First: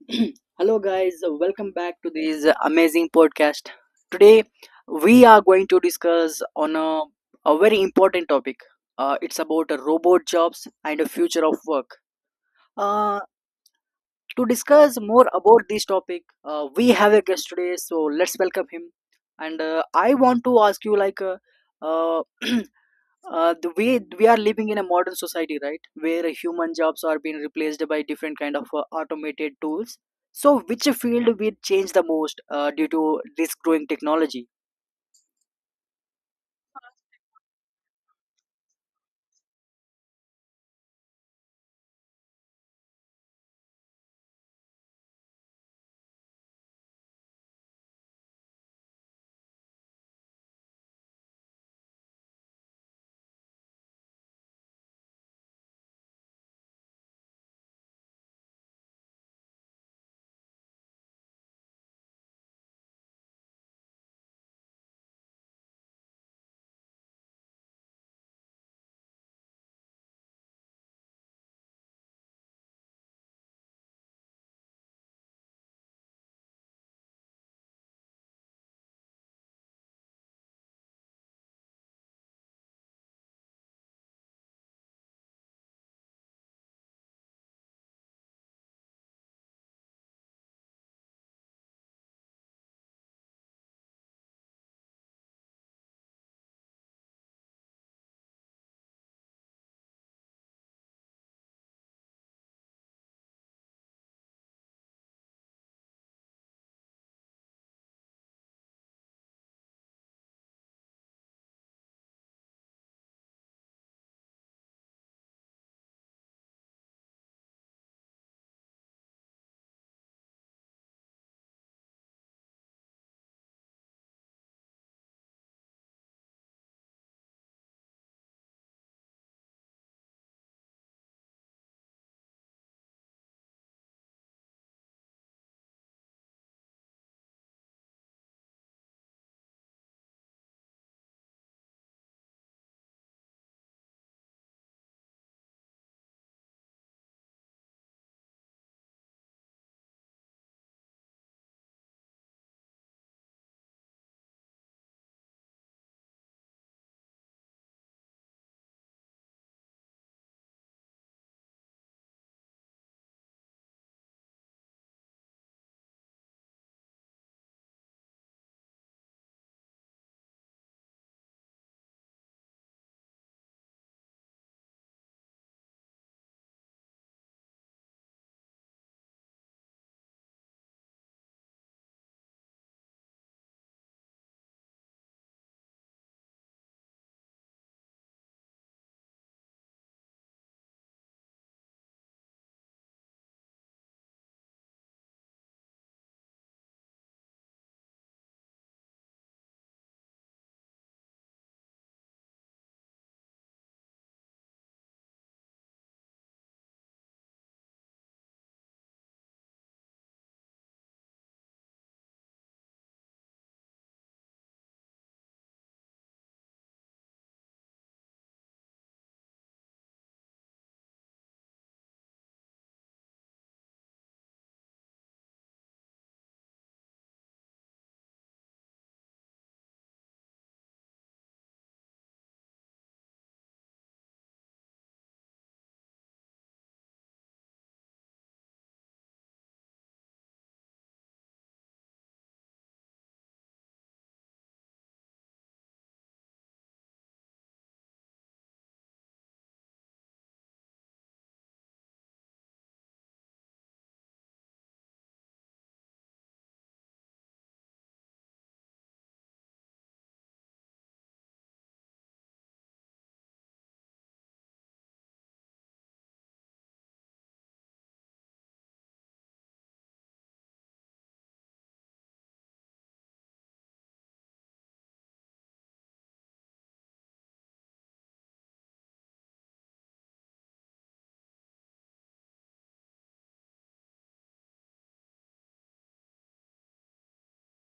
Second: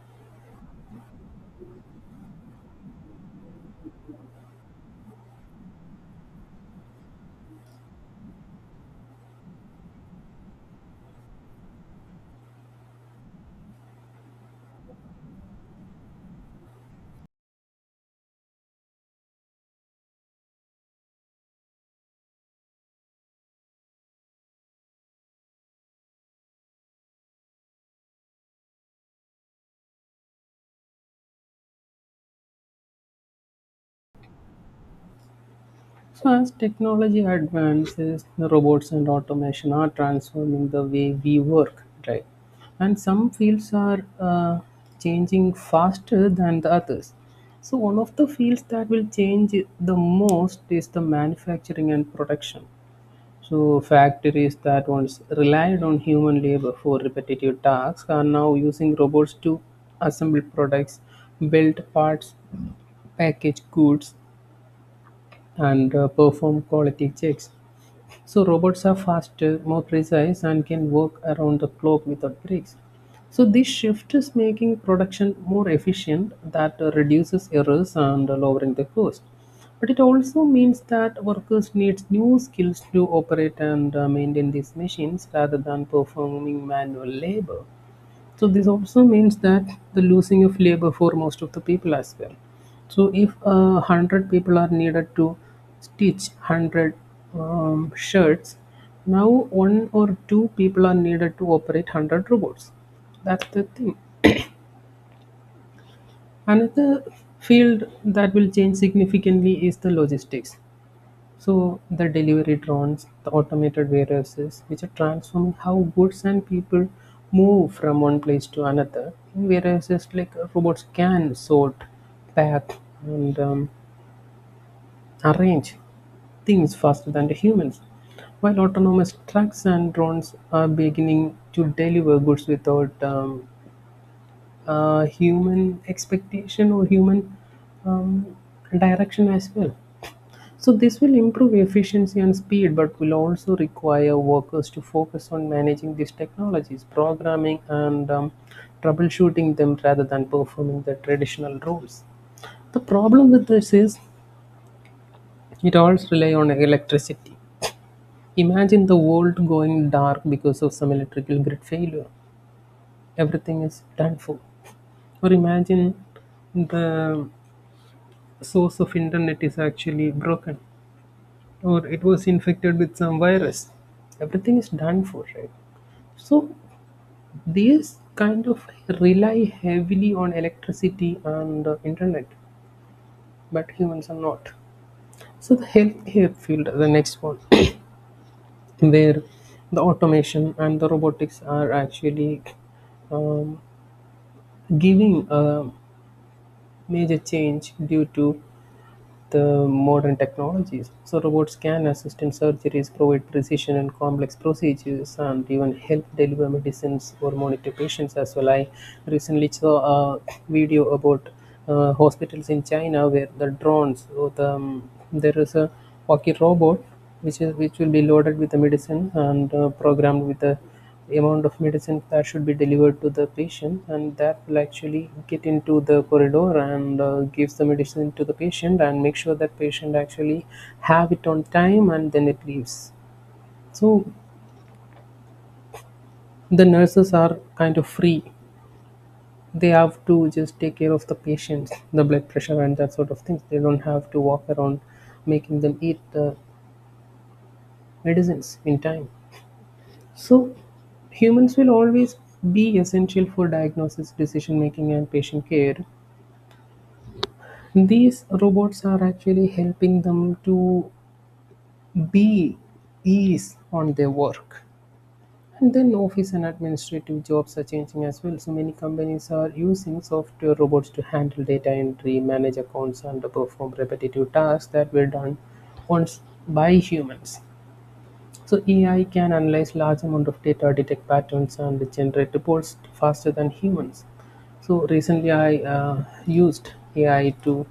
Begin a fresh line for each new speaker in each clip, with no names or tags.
Hello, guys. Welcome back to this amazing podcast. Today, we are going to discuss on a very important topic. It's about robot jobs and the future of work. Uh, to discuss more about this topic, we have a guest today, so let's welcome him. And I want to ask you, like, uh, the way we are living in a modern society, right, where human jobs are being replaced by different kind of automated tools. So, which field will change the most due to this growing technology?
So, as technology advances, the robots and automation are transforming the way we work, right? And some fields are changing faster than the others. So, one of the fields that will change the most is the manufacturing and production. So, factories that once relied on human labor for repetitive tasks are now using robots to assemble products, build parts, package goods, and perform quality checks. So robots are faster, more precise, and can work around the clock without breaks. So this shift is making production more efficient, that reduces errors and lowering the cost. But it also means that workers need new skills to operate and maintain these machines rather than performing manual labor. So this also means that the losing of labor for most of the people as well. So if 100 people are needed to stitch 100 shirts, now one or two people are needed to operate 100 robots. That's the thing. Another field that will change significantly is the logistics. So the delivery drones, the automated warehouses, which are transforming how goods and people move from one place to another. In warehouses, like robots can sort, pack, and arrange things faster than the humans. While autonomous trucks and drones are beginning to deliver goods without human expectation or human um, direction as well. So this will improve efficiency and speed, but will also require workers to focus on managing these technologies, programming and troubleshooting them rather than performing the traditional roles. The problem with this is it all rely on electricity. Imagine the world going dark because of some electrical grid failure. Everything is done for. Or imagine the source of internet is actually broken or it was infected with some virus. Everything is done for, right? So these kind of rely heavily on electricity and internet, but humans are not. So the healthcare field, the next one, where the automation and the robotics are actually um, giving a major change due to the modern technologies. So robots can assist in surgeries, provide precision and complex procedures, and even help deliver medicines or monitor patients as well. I recently saw a video about hospitals in China where the drones, or the there is a walkie robot which will be loaded with the medicine and programmed with the amount of medicine that should be delivered to the patient, and that will actually get into the corridor and gives the medicine to the patient and make sure that patient actually have it on time and then it leaves. So the nurses are kind of free. They have to just take care of the patients, the blood pressure and that sort of things. They don't have to walk around making them eat the medicines in time. So humans will always be essential for diagnosis, decision making, and patient care. These robots are actually helping them to be ease on their work. And then office and administrative jobs are changing as well. So many companies are using software robots to handle data entry, manage accounts, and perform repetitive tasks that were done once by humans. So AI can analyze large amount of data, detect patterns, and generate reports faster than humans. So recently, I used AI to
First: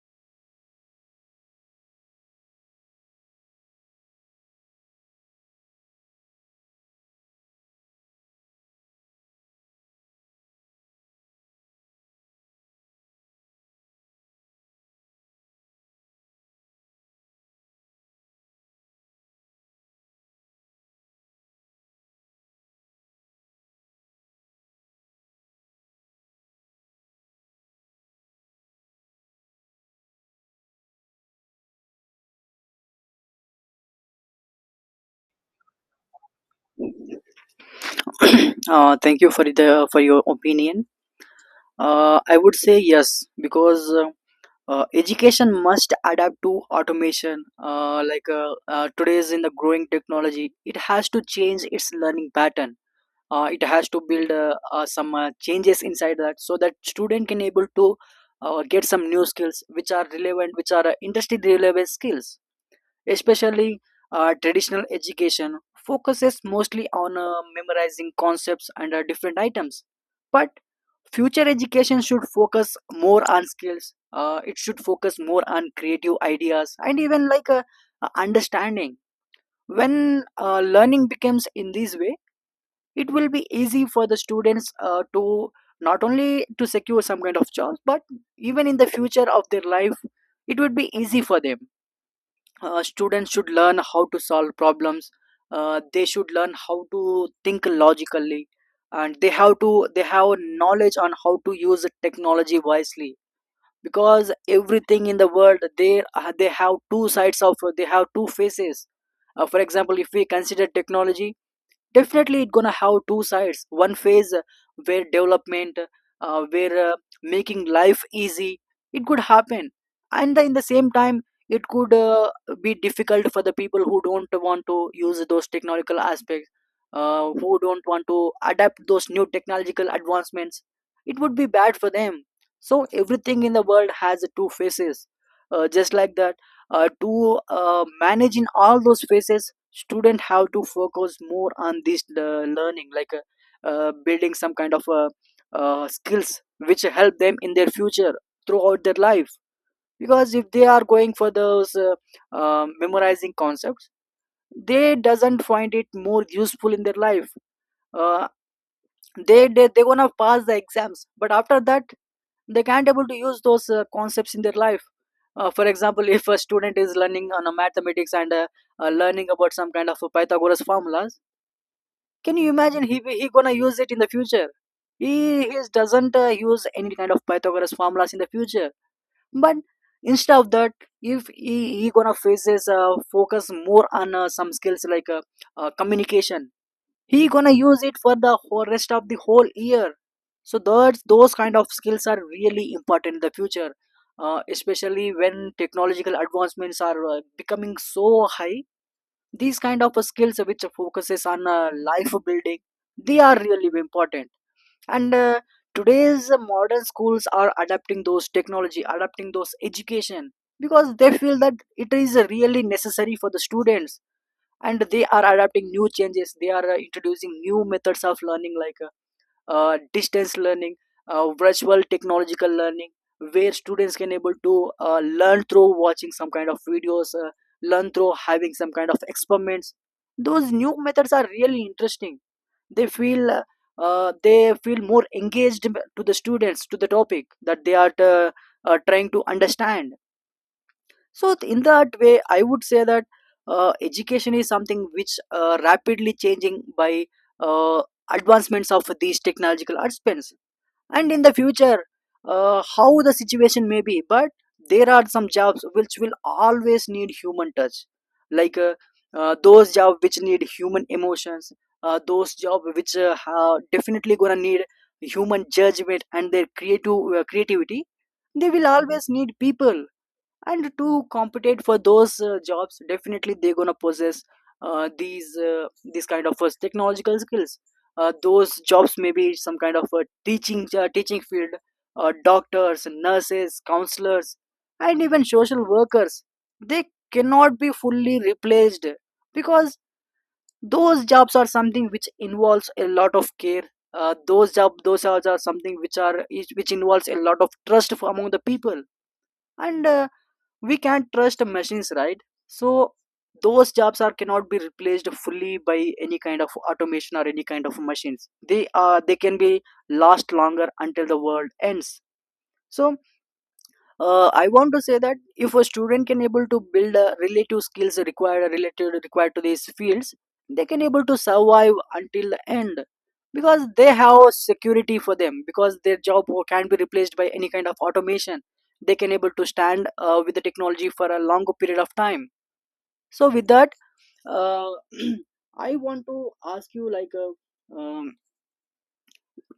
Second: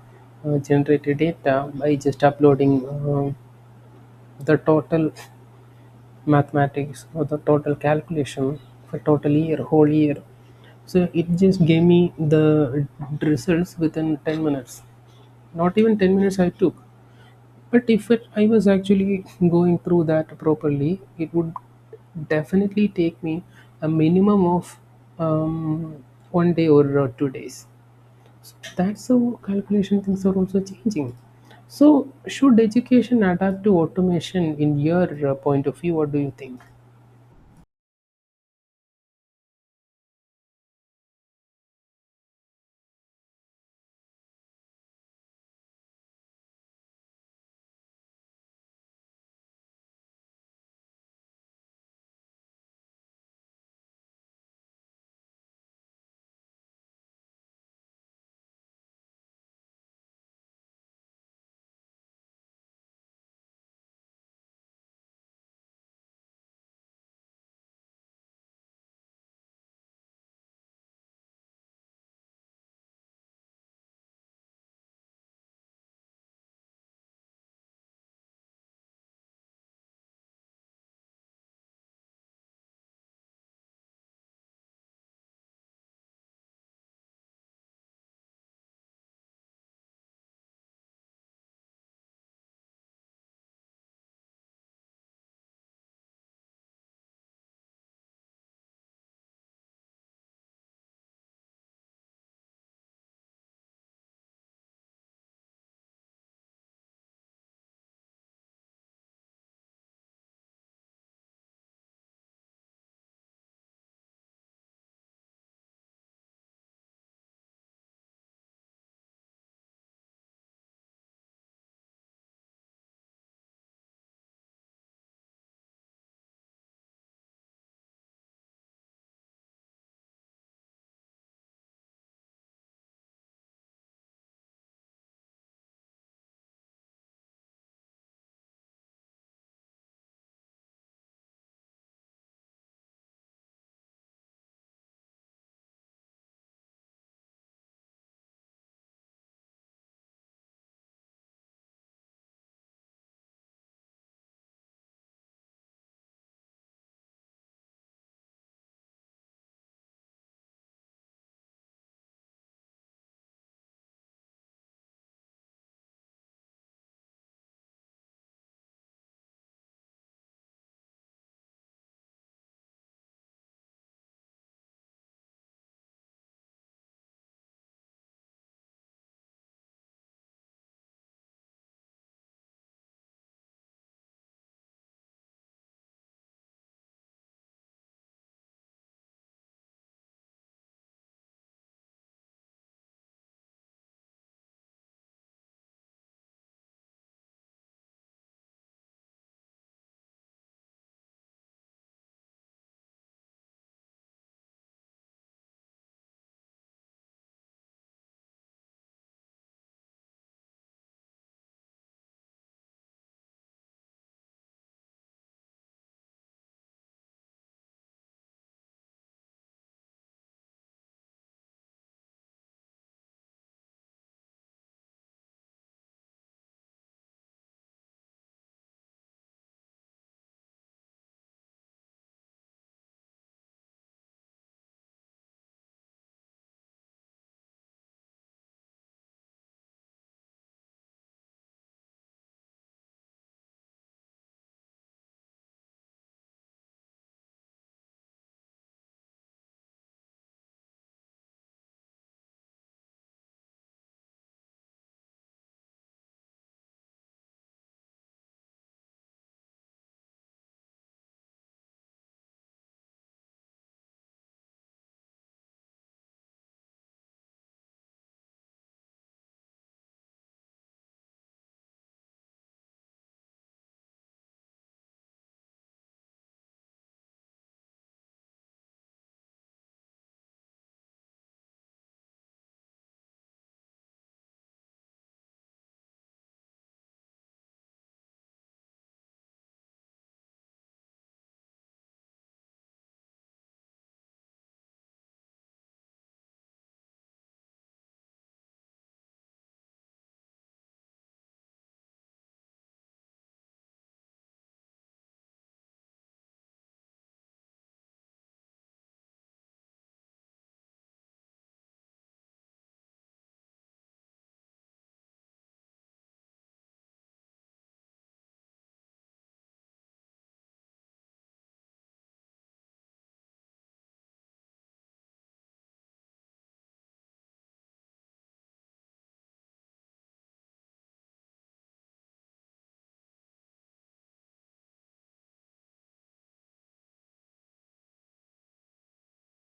generate the data by just uploading the total mathematics or the total calculation for total year, whole year. So it just gave me the results within 10 minutes. Not even 10 minutes I took. But if it, I was actually going through that properly, it would definitely take me a minimum of um, one day or two days. So that's how calculation things are also changing. So, should education adapt to automation in your point of view? What do you think?
Thank you for the for your opinion. I would say yes because. Education must adapt to automation today's in the growing technology, it has to change its learning pattern. It has to build some changes inside that so that student can able to get some new skills which are relevant, which are industry relevant skills. Especially traditional education focuses mostly on memorizing concepts and different items, but future education should focus more on skills. It should focus more on creative ideas and even like a understanding. When learning becomes in this way, it will be easy for the students to not only to secure some kind of jobs, but even in the future of their life, it would be easy for them. Students should learn how to solve problems. They should learn how to think logically, and they have knowledge on how to use the technology wisely, because everything in the world, they have two sides of, they have two faces. For example, if we consider technology, definitely it's gonna have two sides. One phase where development, where making life easy, it could happen. And in the same time, it could be difficult for the people who don't want to use those technological aspects, who don't want to adapt those new technological advancements. It would be bad for them. So everything in the world has two faces. Just like that, to manage in all those phases, student have to focus more on learning, like building some kind of skills which help them in their future throughout their life. Because if they are going for those memorizing concepts, they doesn't find it more useful in their life. uh, they gonna pass the exams, but after that they can't able to use those concepts in their life. For example, if a student is learning on a mathematics and learning about some kind of Pythagoras formulas, can you imagine he gonna use it in the future? He doesn't use any kind of Pythagoras formulas in the future. But instead of that, if he gonna faces focus more on some skills like communication, he gonna use it for the whole rest of the whole year. So those kind of skills are really important in the future. Especially when technological advancements are becoming so high, these kind of skills which focuses on life building, they are really important. And today's modern schools are adapting those technology, adapting those education, because they feel that it is really necessary for the students, and they are adapting new changes. They are introducing new methods of learning, like distance learning, virtual technological learning, where students can able to learn through watching some kind of videos, learn through having some kind of experiments. Those new methods are really interesting. They feel uh, they feel more engaged to the students to the topic that they are trying to understand. So in that way, I would say that education is something which rapidly changing by uh, advancements of these technological advancements. And in the future, how the situation may be, but there are some jobs which will always need human touch, like those jobs which need human emotions, those jobs which are definitely gonna need human judgment and their creative creativity. They will always need people, and to compete for those jobs, definitely they're gonna possess uh, these uh, these kind of technological skills. Those jobs may be some kind of teaching field, doctors, nurses, counselors, and even social workers. They cannot be fully replaced, because those jobs are something which involves a lot of care. Those jobs are something which are which involves a lot of trust among the people. And we can't trust machines, right? So those jobs are cannot be replaced fully by any kind of automation or any kind of machines. They are they can be last longer until the world ends. So I want to say that if a student can able to build a relative skills required related required to these fields, they can able to survive until the end, because they have security for them, because their can be replaced by any kind of automation. They can able to stand with the technology for a longer period of time. So with that, uh, I want to ask you, like,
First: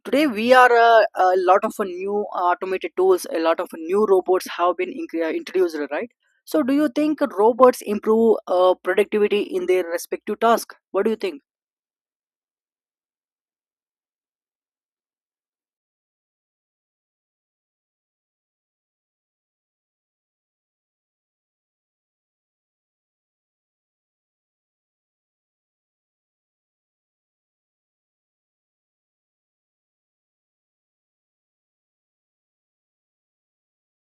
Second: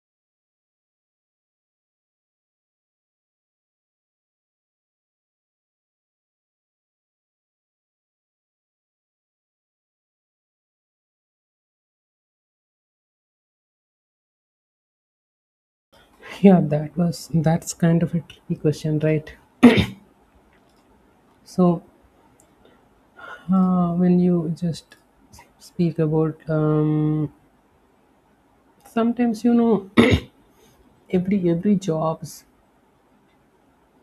today we are a lot of new automated tools, a lot of new robots have been introduced, right? So, do you think robots improve productivity in their respective task? What do you think?
Yeah, that's kind of a tricky question, right? So when you just speak about sometimes you know every jobs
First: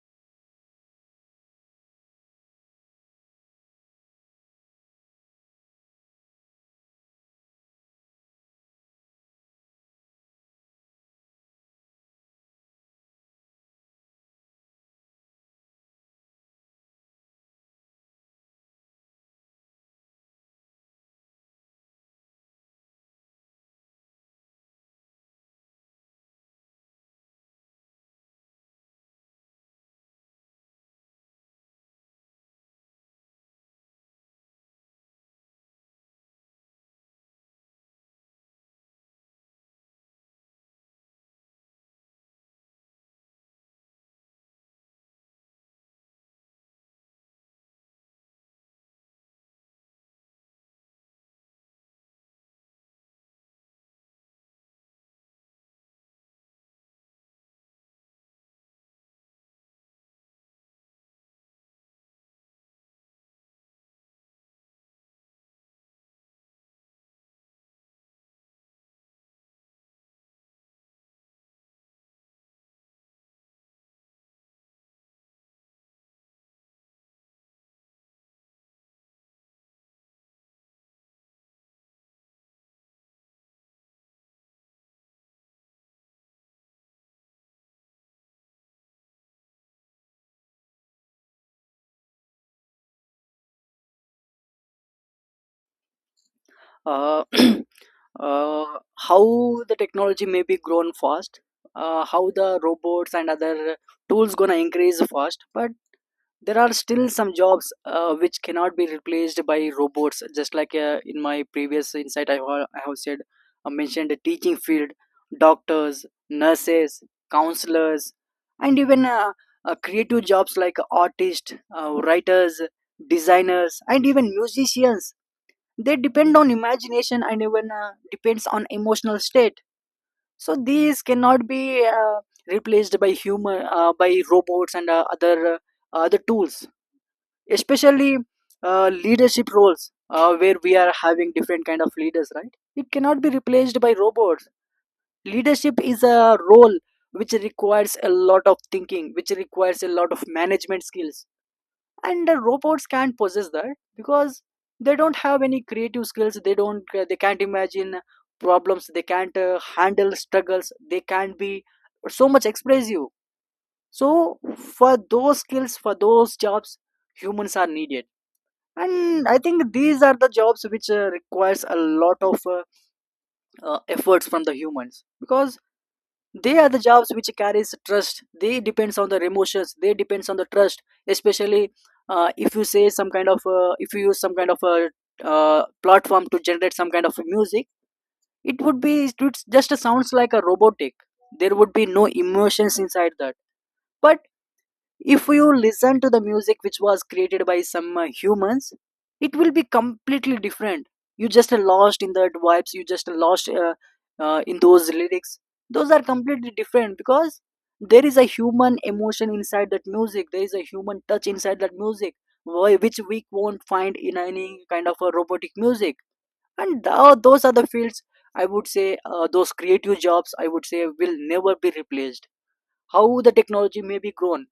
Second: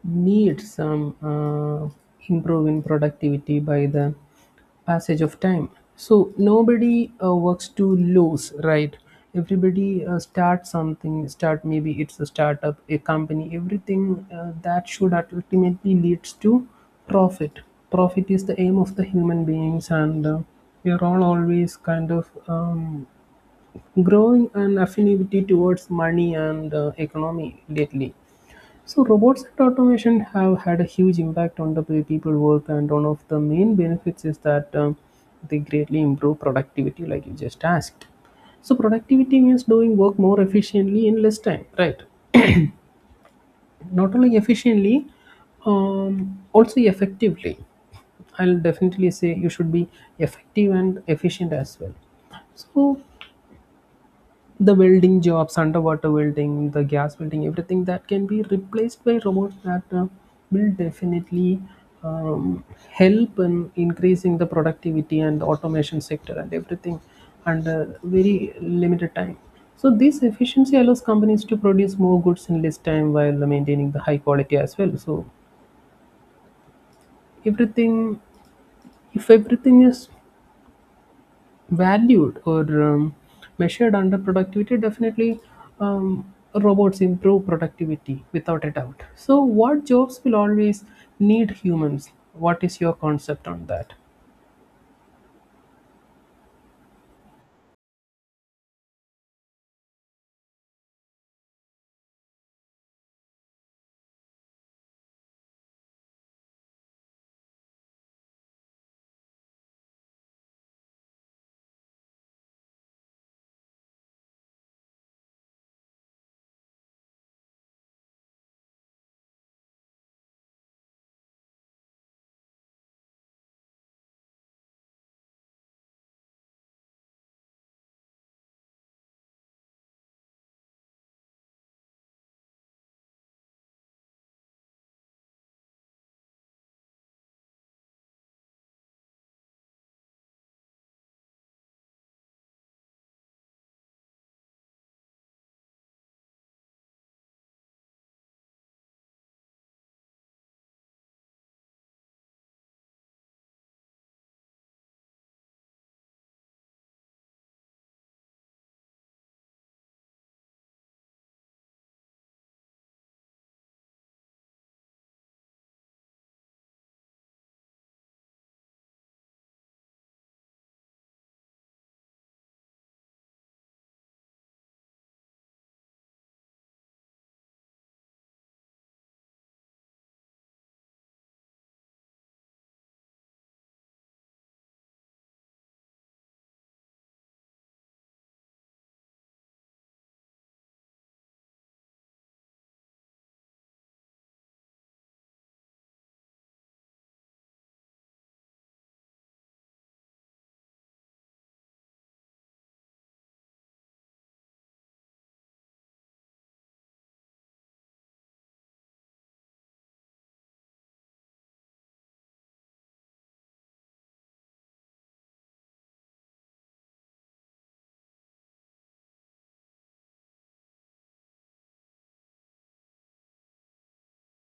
need some improve in productivity by the passage of time. So nobody works too loose, right? Everybody start something, start, maybe it's a startup, a company, everything that should ultimately leads to profit. Profit is the aim of the human beings, and we are all always kind of growing an affinity towards money and economy lately. So robots and automation have had a huge impact on the way people work, and one of the main benefits is that they greatly improve productivity, like you just asked. So productivity means doing work more efficiently in less time, right? Not only efficiently, also effectively. I'll definitely say you should be effective and efficient as well. So the welding jobs, underwater welding, the gas welding, everything that can be replaced by robots that will definitely um, help in increasing the productivity and the automation sector and everything under very limited time. So this efficiency allows companies to produce more goods in less time while maintaining the high quality as well. So everything, if everything is valued or measured under productivity, definitely robots improve productivity without a doubt. So, what jobs will always need humans? What is your concept on that?
Uh, uh, how the technology may be grown fast, how the robots and other tools gonna increase fast, but there are still some jobs which cannot be replaced by robots. Just like in my previous insight, I have said I mentioned the teaching field, doctors, nurses, counselors, and even creative jobs like artists, writers, designers, and even musicians. They depend on imagination and even depends on emotional state. So these cannot be replaced by human by robots and other tools. Especially leadership roles, where we are having different kind of leaders, right, it cannot be replaced by robots. Leadership is a role which requires a lot of thinking, which requires a lot of management skills, and the robots can't possess that, because they don't have any creative skills. They don't they can't imagine problems. They can't handle struggles. They can't be so much expressive. So for those skills, for those jobs, humans are needed. And I think these are the jobs which requires a lot of efforts from the humans, because they are the jobs which carries trust. They depends on the emotions, they depends on the trust. Especially if you say some kind of if you use some kind of a platform to generate some kind of music, it would be it would just sounds like a robotic. There would be no emotions inside that. But if you listen to the music which was created by some humans, it will be completely different. You just lost in that vibes, you just lost in those lyrics. Those are completely different, because there is a human emotion inside that music, there is a human touch inside that music, which we won't find in any kind of a robotic music. And those are the fields. I would say those creative jobs, I would say, will never be replaced, how the technology may be grown.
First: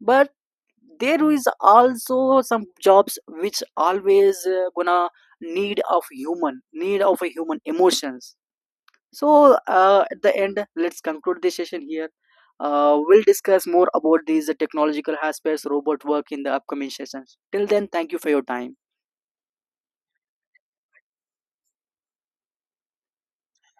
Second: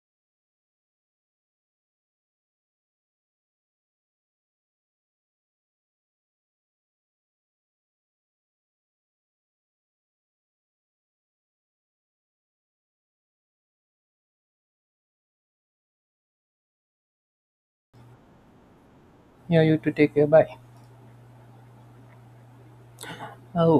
But there is also some jobs which always gonna need of human, need of a human emotions. So at the end, let's conclude this session here. We'll discuss more about these technological aspects, robot work in the upcoming sessions. Till then, thank you for your time.
Yeah, you to take care. Bye. Oh.